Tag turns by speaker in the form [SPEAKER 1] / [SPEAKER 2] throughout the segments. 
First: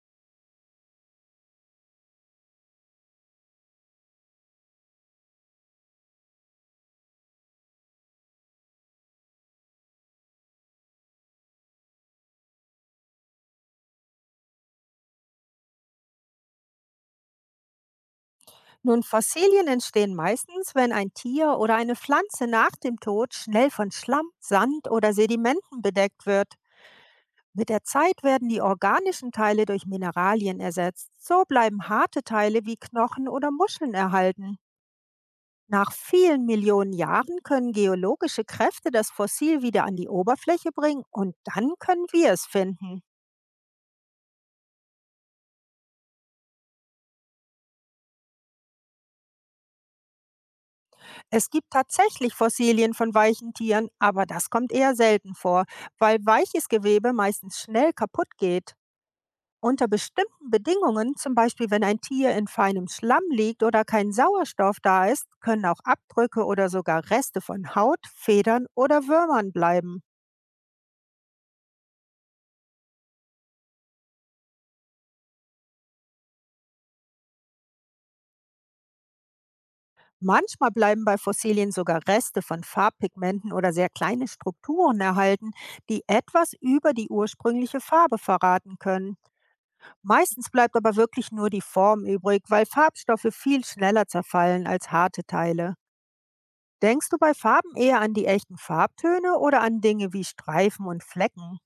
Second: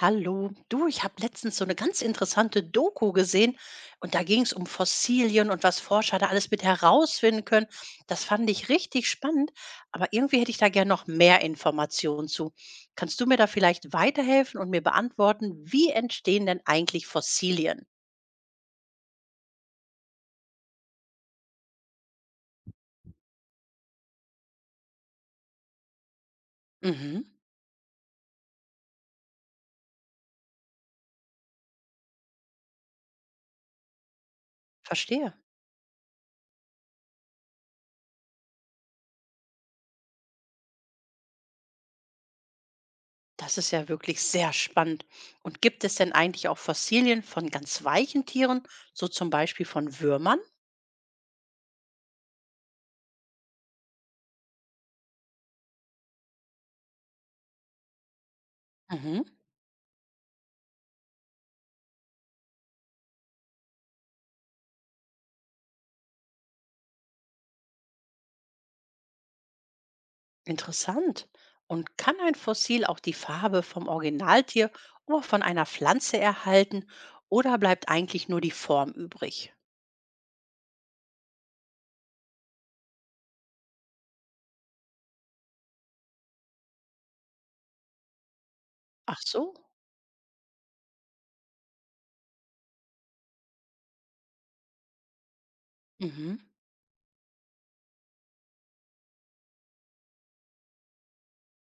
[SPEAKER 1] Hallo, du, ich habe letztens so eine ganz interessante Doku gesehen und da ging es um Fossilien und was Forscher da alles mit herausfinden können. Das fand ich richtig spannend, aber irgendwie hätte ich da gern noch mehr Informationen zu. Kannst du mir da vielleicht weiterhelfen und mir beantworten, wie entstehen denn eigentlich Fossilien?
[SPEAKER 2] Nun, Fossilien entstehen meistens, wenn ein Tier oder eine Pflanze nach dem Tod schnell von Schlamm, Sand oder Sedimenten bedeckt wird.
[SPEAKER 1] Mhm,
[SPEAKER 2] Mit der Zeit werden die organischen Teile durch Mineralien ersetzt. So bleiben harte Teile wie Knochen oder Muscheln erhalten.
[SPEAKER 1] verstehe.
[SPEAKER 2] Nach vielen Millionen Jahren können geologische Kräfte das Fossil wieder an die Oberfläche bringen und dann können wir es finden.
[SPEAKER 1] Das ist ja wirklich sehr spannend. Und gibt es denn eigentlich auch Fossilien von ganz weichen Tieren, so zum Beispiel von Würmern?
[SPEAKER 2] Es gibt tatsächlich Fossilien von weichen Tieren, aber das kommt eher selten vor, weil weiches Gewebe meistens schnell kaputt geht.
[SPEAKER 1] Mhm.
[SPEAKER 2] Unter bestimmten Bedingungen, zum Beispiel wenn ein Tier in feinem Schlamm liegt oder kein Sauerstoff da ist, können auch Abdrücke oder sogar Reste von Haut, Federn oder Würmern bleiben.
[SPEAKER 1] Interessant. Und kann ein Fossil auch die Farbe vom Originaltier oder von einer Pflanze erhalten oder bleibt eigentlich nur die Form übrig?
[SPEAKER 2] Manchmal bleiben bei Fossilien sogar Reste von Farbpigmenten oder sehr kleine Strukturen erhalten, die etwas über die ursprüngliche Farbe verraten können.
[SPEAKER 1] Ach so.
[SPEAKER 2] Meistens bleibt aber wirklich nur die Form übrig, weil Farbstoffe viel schneller zerfallen als harte Teile.
[SPEAKER 1] Mhm.
[SPEAKER 2] Denkst du bei Farben eher an die echten Farbtöne oder an Dinge wie Streifen und Flecken?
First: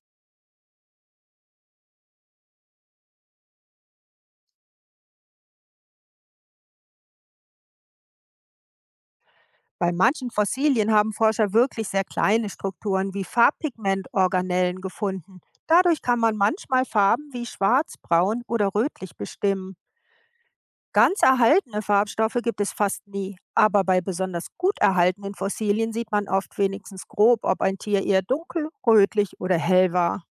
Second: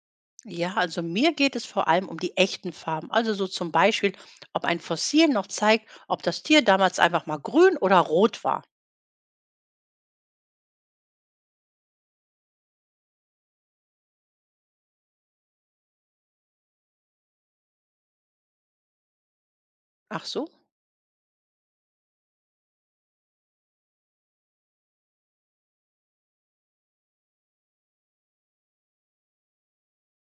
[SPEAKER 1] Ja, also mir geht es vor allem um die echten Farben. Also so zum Beispiel, ob ein Fossil noch zeigt, ob das Tier damals einfach mal grün oder rot war.
[SPEAKER 2] Bei manchen Fossilien haben Forscher wirklich sehr kleine Strukturen wie Farbpigmentorganellen gefunden. Dadurch kann man manchmal Farben wie schwarz, braun oder rötlich bestimmen.
[SPEAKER 1] Ach so.
[SPEAKER 2] Ganz erhaltene Farbstoffe gibt es fast nie, aber bei besonders gut erhaltenen Fossilien sieht man oft wenigstens grob, ob ein Tier eher dunkel, rötlich oder hell war.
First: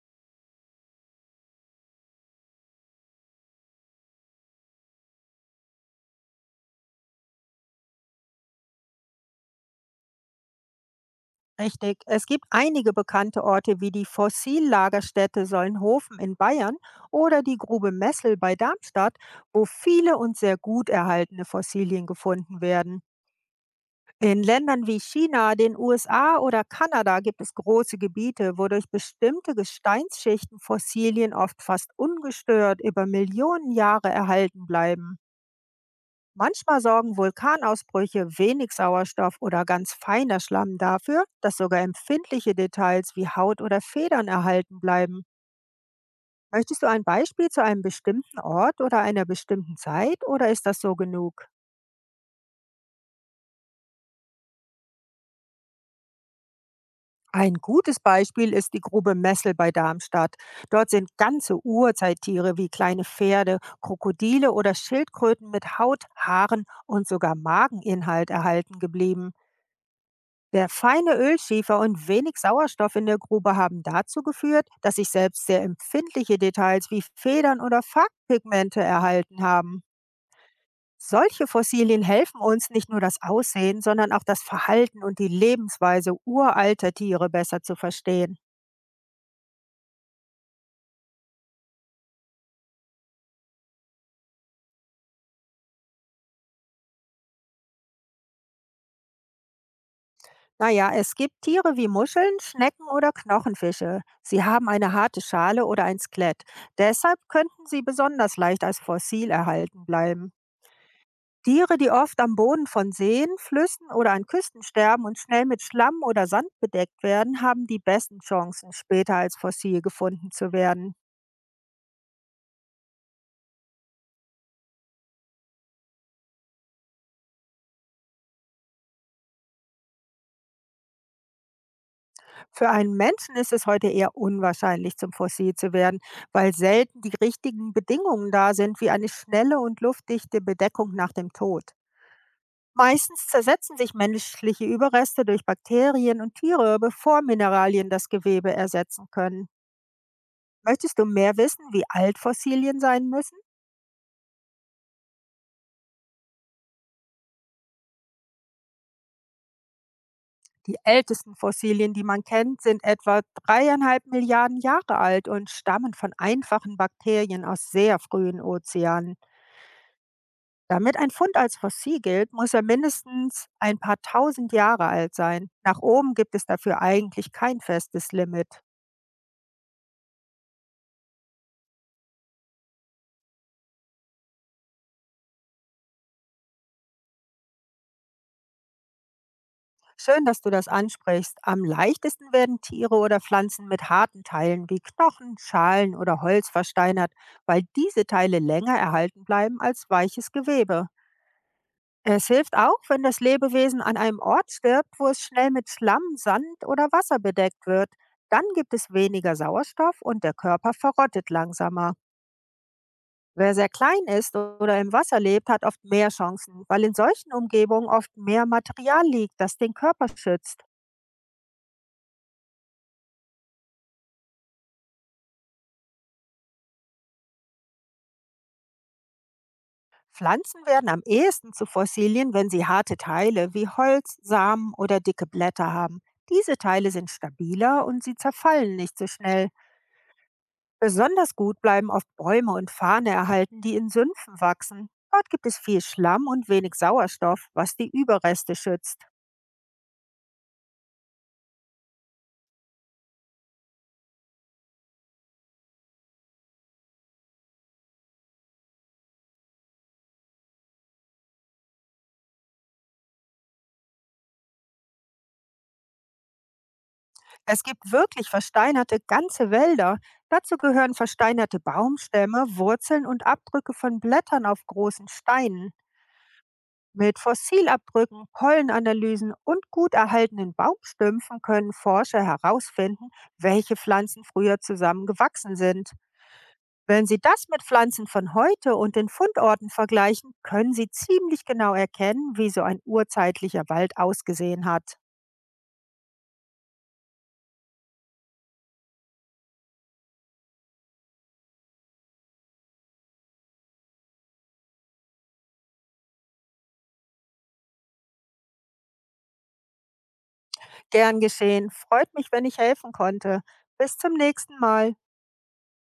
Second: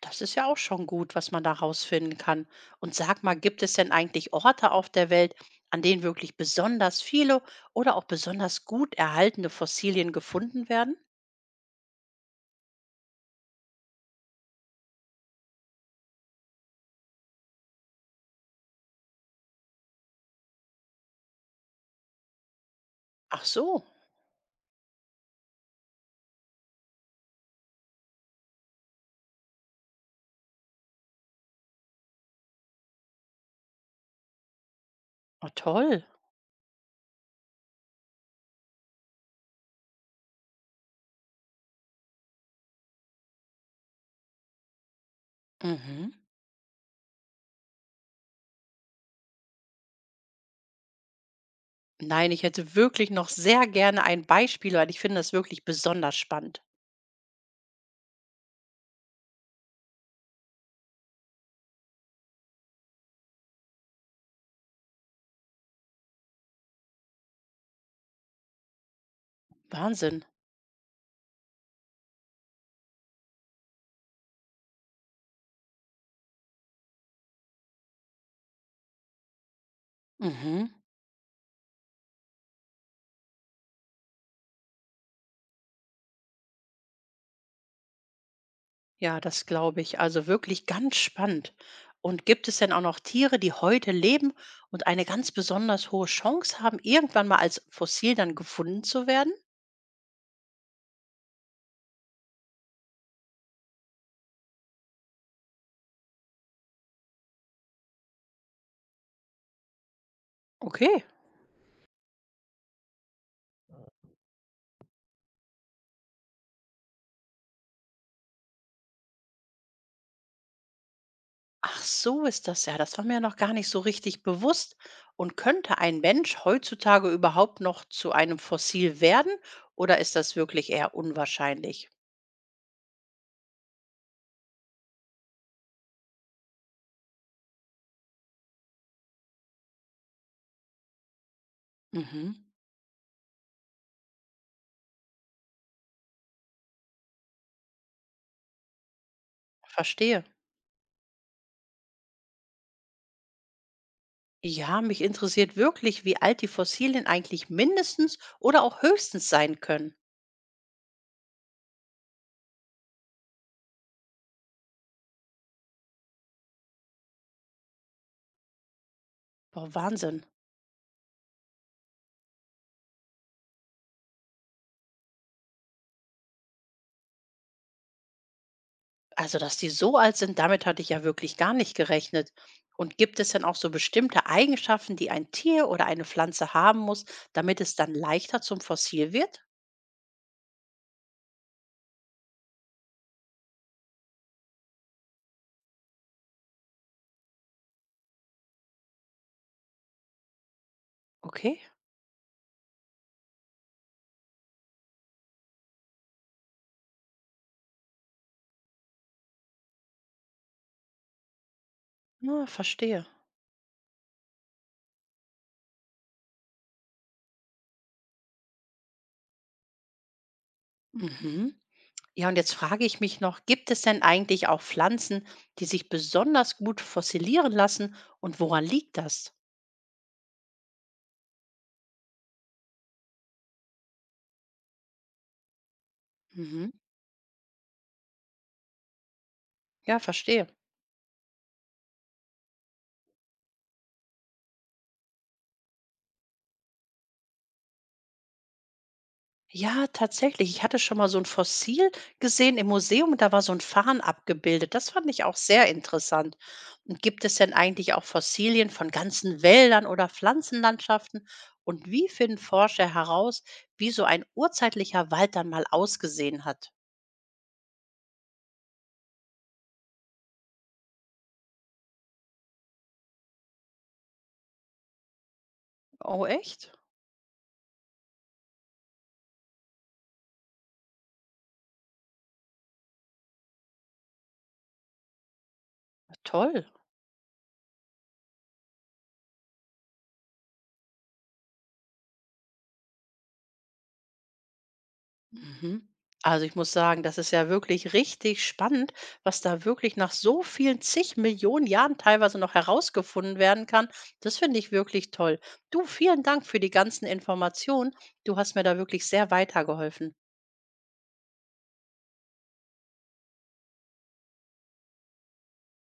[SPEAKER 1] Das ist ja auch schon gut, was man da rausfinden kann. Und sag mal, gibt es denn eigentlich Orte auf der Welt, an denen wirklich besonders viele oder auch besonders gut erhaltene Fossilien gefunden werden?
[SPEAKER 2] Richtig, es gibt einige bekannte Orte wie die Fossillagerstätte Sollenhofen in Bayern oder die Grube Messel bei Darmstadt, wo viele und sehr gut erhaltene Fossilien gefunden werden.
[SPEAKER 1] Ach so,
[SPEAKER 2] In Ländern wie China, den USA oder Kanada gibt es große Gebiete, wo durch bestimmte Gesteinsschichten Fossilien oft fast ungestört über Millionen Jahre erhalten bleiben.
[SPEAKER 1] oh toll.
[SPEAKER 2] Manchmal sorgen Vulkanausbrüche, wenig Sauerstoff oder ganz feiner Schlamm dafür, dass sogar empfindliche Details wie Haut oder Federn erhalten bleiben.
[SPEAKER 1] Mhm.
[SPEAKER 2] Möchtest du ein Beispiel zu einem bestimmten Ort oder einer bestimmten Zeit oder ist das so genug?
[SPEAKER 1] Nein, ich hätte wirklich noch sehr gerne ein Beispiel, weil ich finde das wirklich besonders spannend.
[SPEAKER 2] Ein gutes Beispiel ist die Grube Messel bei Darmstadt. Dort sind ganze Urzeittiere wie kleine Pferde, Krokodile oder Schildkröten mit Haut, Haaren und sogar Mageninhalt erhalten geblieben.
[SPEAKER 1] Wahnsinn.
[SPEAKER 2] Der feine Ölschiefer und wenig Sauerstoff in der Grube haben dazu geführt, dass sich selbst sehr empfindliche Details wie Federn oder Farbpigmente erhalten haben.
[SPEAKER 1] Mhm.
[SPEAKER 2] Solche Fossilien helfen uns nicht nur das Aussehen, sondern auch das Verhalten und die Lebensweise uralter Tiere besser zu verstehen.
[SPEAKER 1] Ja, das glaube ich. Also wirklich ganz spannend. Und gibt es denn auch noch Tiere, die heute leben und eine ganz besonders hohe Chance haben, irgendwann mal als Fossil dann gefunden zu werden?
[SPEAKER 2] Naja, es gibt Tiere wie Muscheln, Schnecken oder Knochenfische. Sie haben eine harte Schale oder ein Skelett. Deshalb könnten sie besonders leicht als Fossil erhalten bleiben.
[SPEAKER 1] Okay.
[SPEAKER 2] Tiere, die oft am Boden von Seen, Flüssen oder an Küsten sterben und schnell mit Schlamm oder Sand bedeckt werden, haben die besten Chancen, später als Fossil gefunden zu werden.
[SPEAKER 1] Ach, so ist das ja. Das war mir noch gar nicht so richtig bewusst. Und könnte ein Mensch heutzutage überhaupt noch zu einem Fossil werden? Oder ist das wirklich eher unwahrscheinlich?
[SPEAKER 2] Für einen Menschen ist es heute eher unwahrscheinlich, zum Fossil zu werden, weil selten die richtigen Bedingungen da sind, wie eine schnelle und luftdichte Bedeckung nach dem Tod.
[SPEAKER 1] Mhm.
[SPEAKER 2] Meistens zersetzen sich menschliche Überreste durch Bakterien und Tiere, bevor Mineralien das Gewebe ersetzen können.
[SPEAKER 1] Verstehe.
[SPEAKER 2] Möchtest du mehr wissen, wie alt Fossilien sein müssen?
[SPEAKER 1] Ja, mich interessiert wirklich, wie alt die Fossilien eigentlich mindestens oder auch höchstens sein können.
[SPEAKER 2] Die ältesten Fossilien, die man kennt, sind etwa dreieinhalb Milliarden Jahre alt und stammen von einfachen Bakterien aus sehr frühen Ozeanen.
[SPEAKER 1] Boah, Wahnsinn.
[SPEAKER 2] Damit ein Fund als Fossil gilt, muss er mindestens ein paar tausend Jahre alt sein. Nach oben gibt es dafür eigentlich kein festes Limit.
[SPEAKER 1] Also, dass die so alt sind, damit hatte ich ja wirklich gar nicht gerechnet. Und gibt es denn auch so bestimmte Eigenschaften, die ein Tier oder eine Pflanze haben muss, damit es dann leichter zum Fossil wird?
[SPEAKER 2] Schön, dass du das ansprichst. Am leichtesten werden Tiere oder Pflanzen mit harten Teilen wie Knochen, Schalen oder Holz versteinert, weil diese Teile länger erhalten bleiben als weiches Gewebe.
[SPEAKER 1] Okay,
[SPEAKER 2] Es hilft auch, wenn das Lebewesen an einem Ort stirbt, wo es schnell mit Schlamm, Sand oder Wasser bedeckt wird. Dann gibt es weniger Sauerstoff und der Körper verrottet langsamer.
[SPEAKER 1] na, verstehe.
[SPEAKER 2] Wer sehr klein ist oder im Wasser lebt, hat oft mehr Chancen, weil in solchen Umgebungen oft mehr Material liegt, das den Körper schützt.
[SPEAKER 1] Mhm. Ja, und jetzt frage ich mich noch, gibt es denn eigentlich auch Pflanzen, die sich besonders gut fossilieren lassen und woran liegt das?
[SPEAKER 2] Pflanzen werden am ehesten zu Fossilien, wenn sie harte Teile wie Holz, Samen oder dicke Blätter haben. Diese
[SPEAKER 1] Mhm.
[SPEAKER 2] Teile sind stabiler und sie zerfallen nicht so schnell.
[SPEAKER 1] Ja, verstehe.
[SPEAKER 2] Besonders gut bleiben oft Bäume und Farne erhalten, die in Sümpfen wachsen. Dort gibt es viel Schlamm und wenig Sauerstoff, was die Überreste schützt.
[SPEAKER 1] Ja, tatsächlich. Ich hatte schon mal so ein Fossil gesehen im Museum und da war so ein Farn abgebildet. Das fand ich auch sehr interessant. Und gibt es denn eigentlich auch Fossilien von ganzen Wäldern oder Pflanzenlandschaften? Und wie finden Forscher heraus, wie so ein urzeitlicher Wald dann mal ausgesehen hat?
[SPEAKER 2] Es gibt wirklich versteinerte ganze Wälder. Dazu gehören versteinerte Baumstämme, Wurzeln und Abdrücke von Blättern auf großen Steinen.
[SPEAKER 1] Oh, echt?
[SPEAKER 2] Mit Fossilabdrücken, Pollenanalysen und gut erhaltenen Baumstümpfen können Forscher herausfinden, welche Pflanzen früher zusammen gewachsen sind.
[SPEAKER 1] Toll.
[SPEAKER 2] Wenn Sie das mit Pflanzen von heute und den Fundorten vergleichen, können Sie ziemlich genau erkennen, wie so ein urzeitlicher Wald ausgesehen hat.
[SPEAKER 1] Mhm. Also ich muss sagen, das ist ja wirklich richtig spannend, was da wirklich nach so vielen zig Millionen Jahren teilweise noch herausgefunden werden kann. Das finde ich wirklich toll. Du, vielen Dank für die ganzen Informationen. Du hast mir da wirklich sehr weitergeholfen.
[SPEAKER 2] Gern geschehen, freut mich, wenn ich helfen konnte. Bis zum nächsten Mal.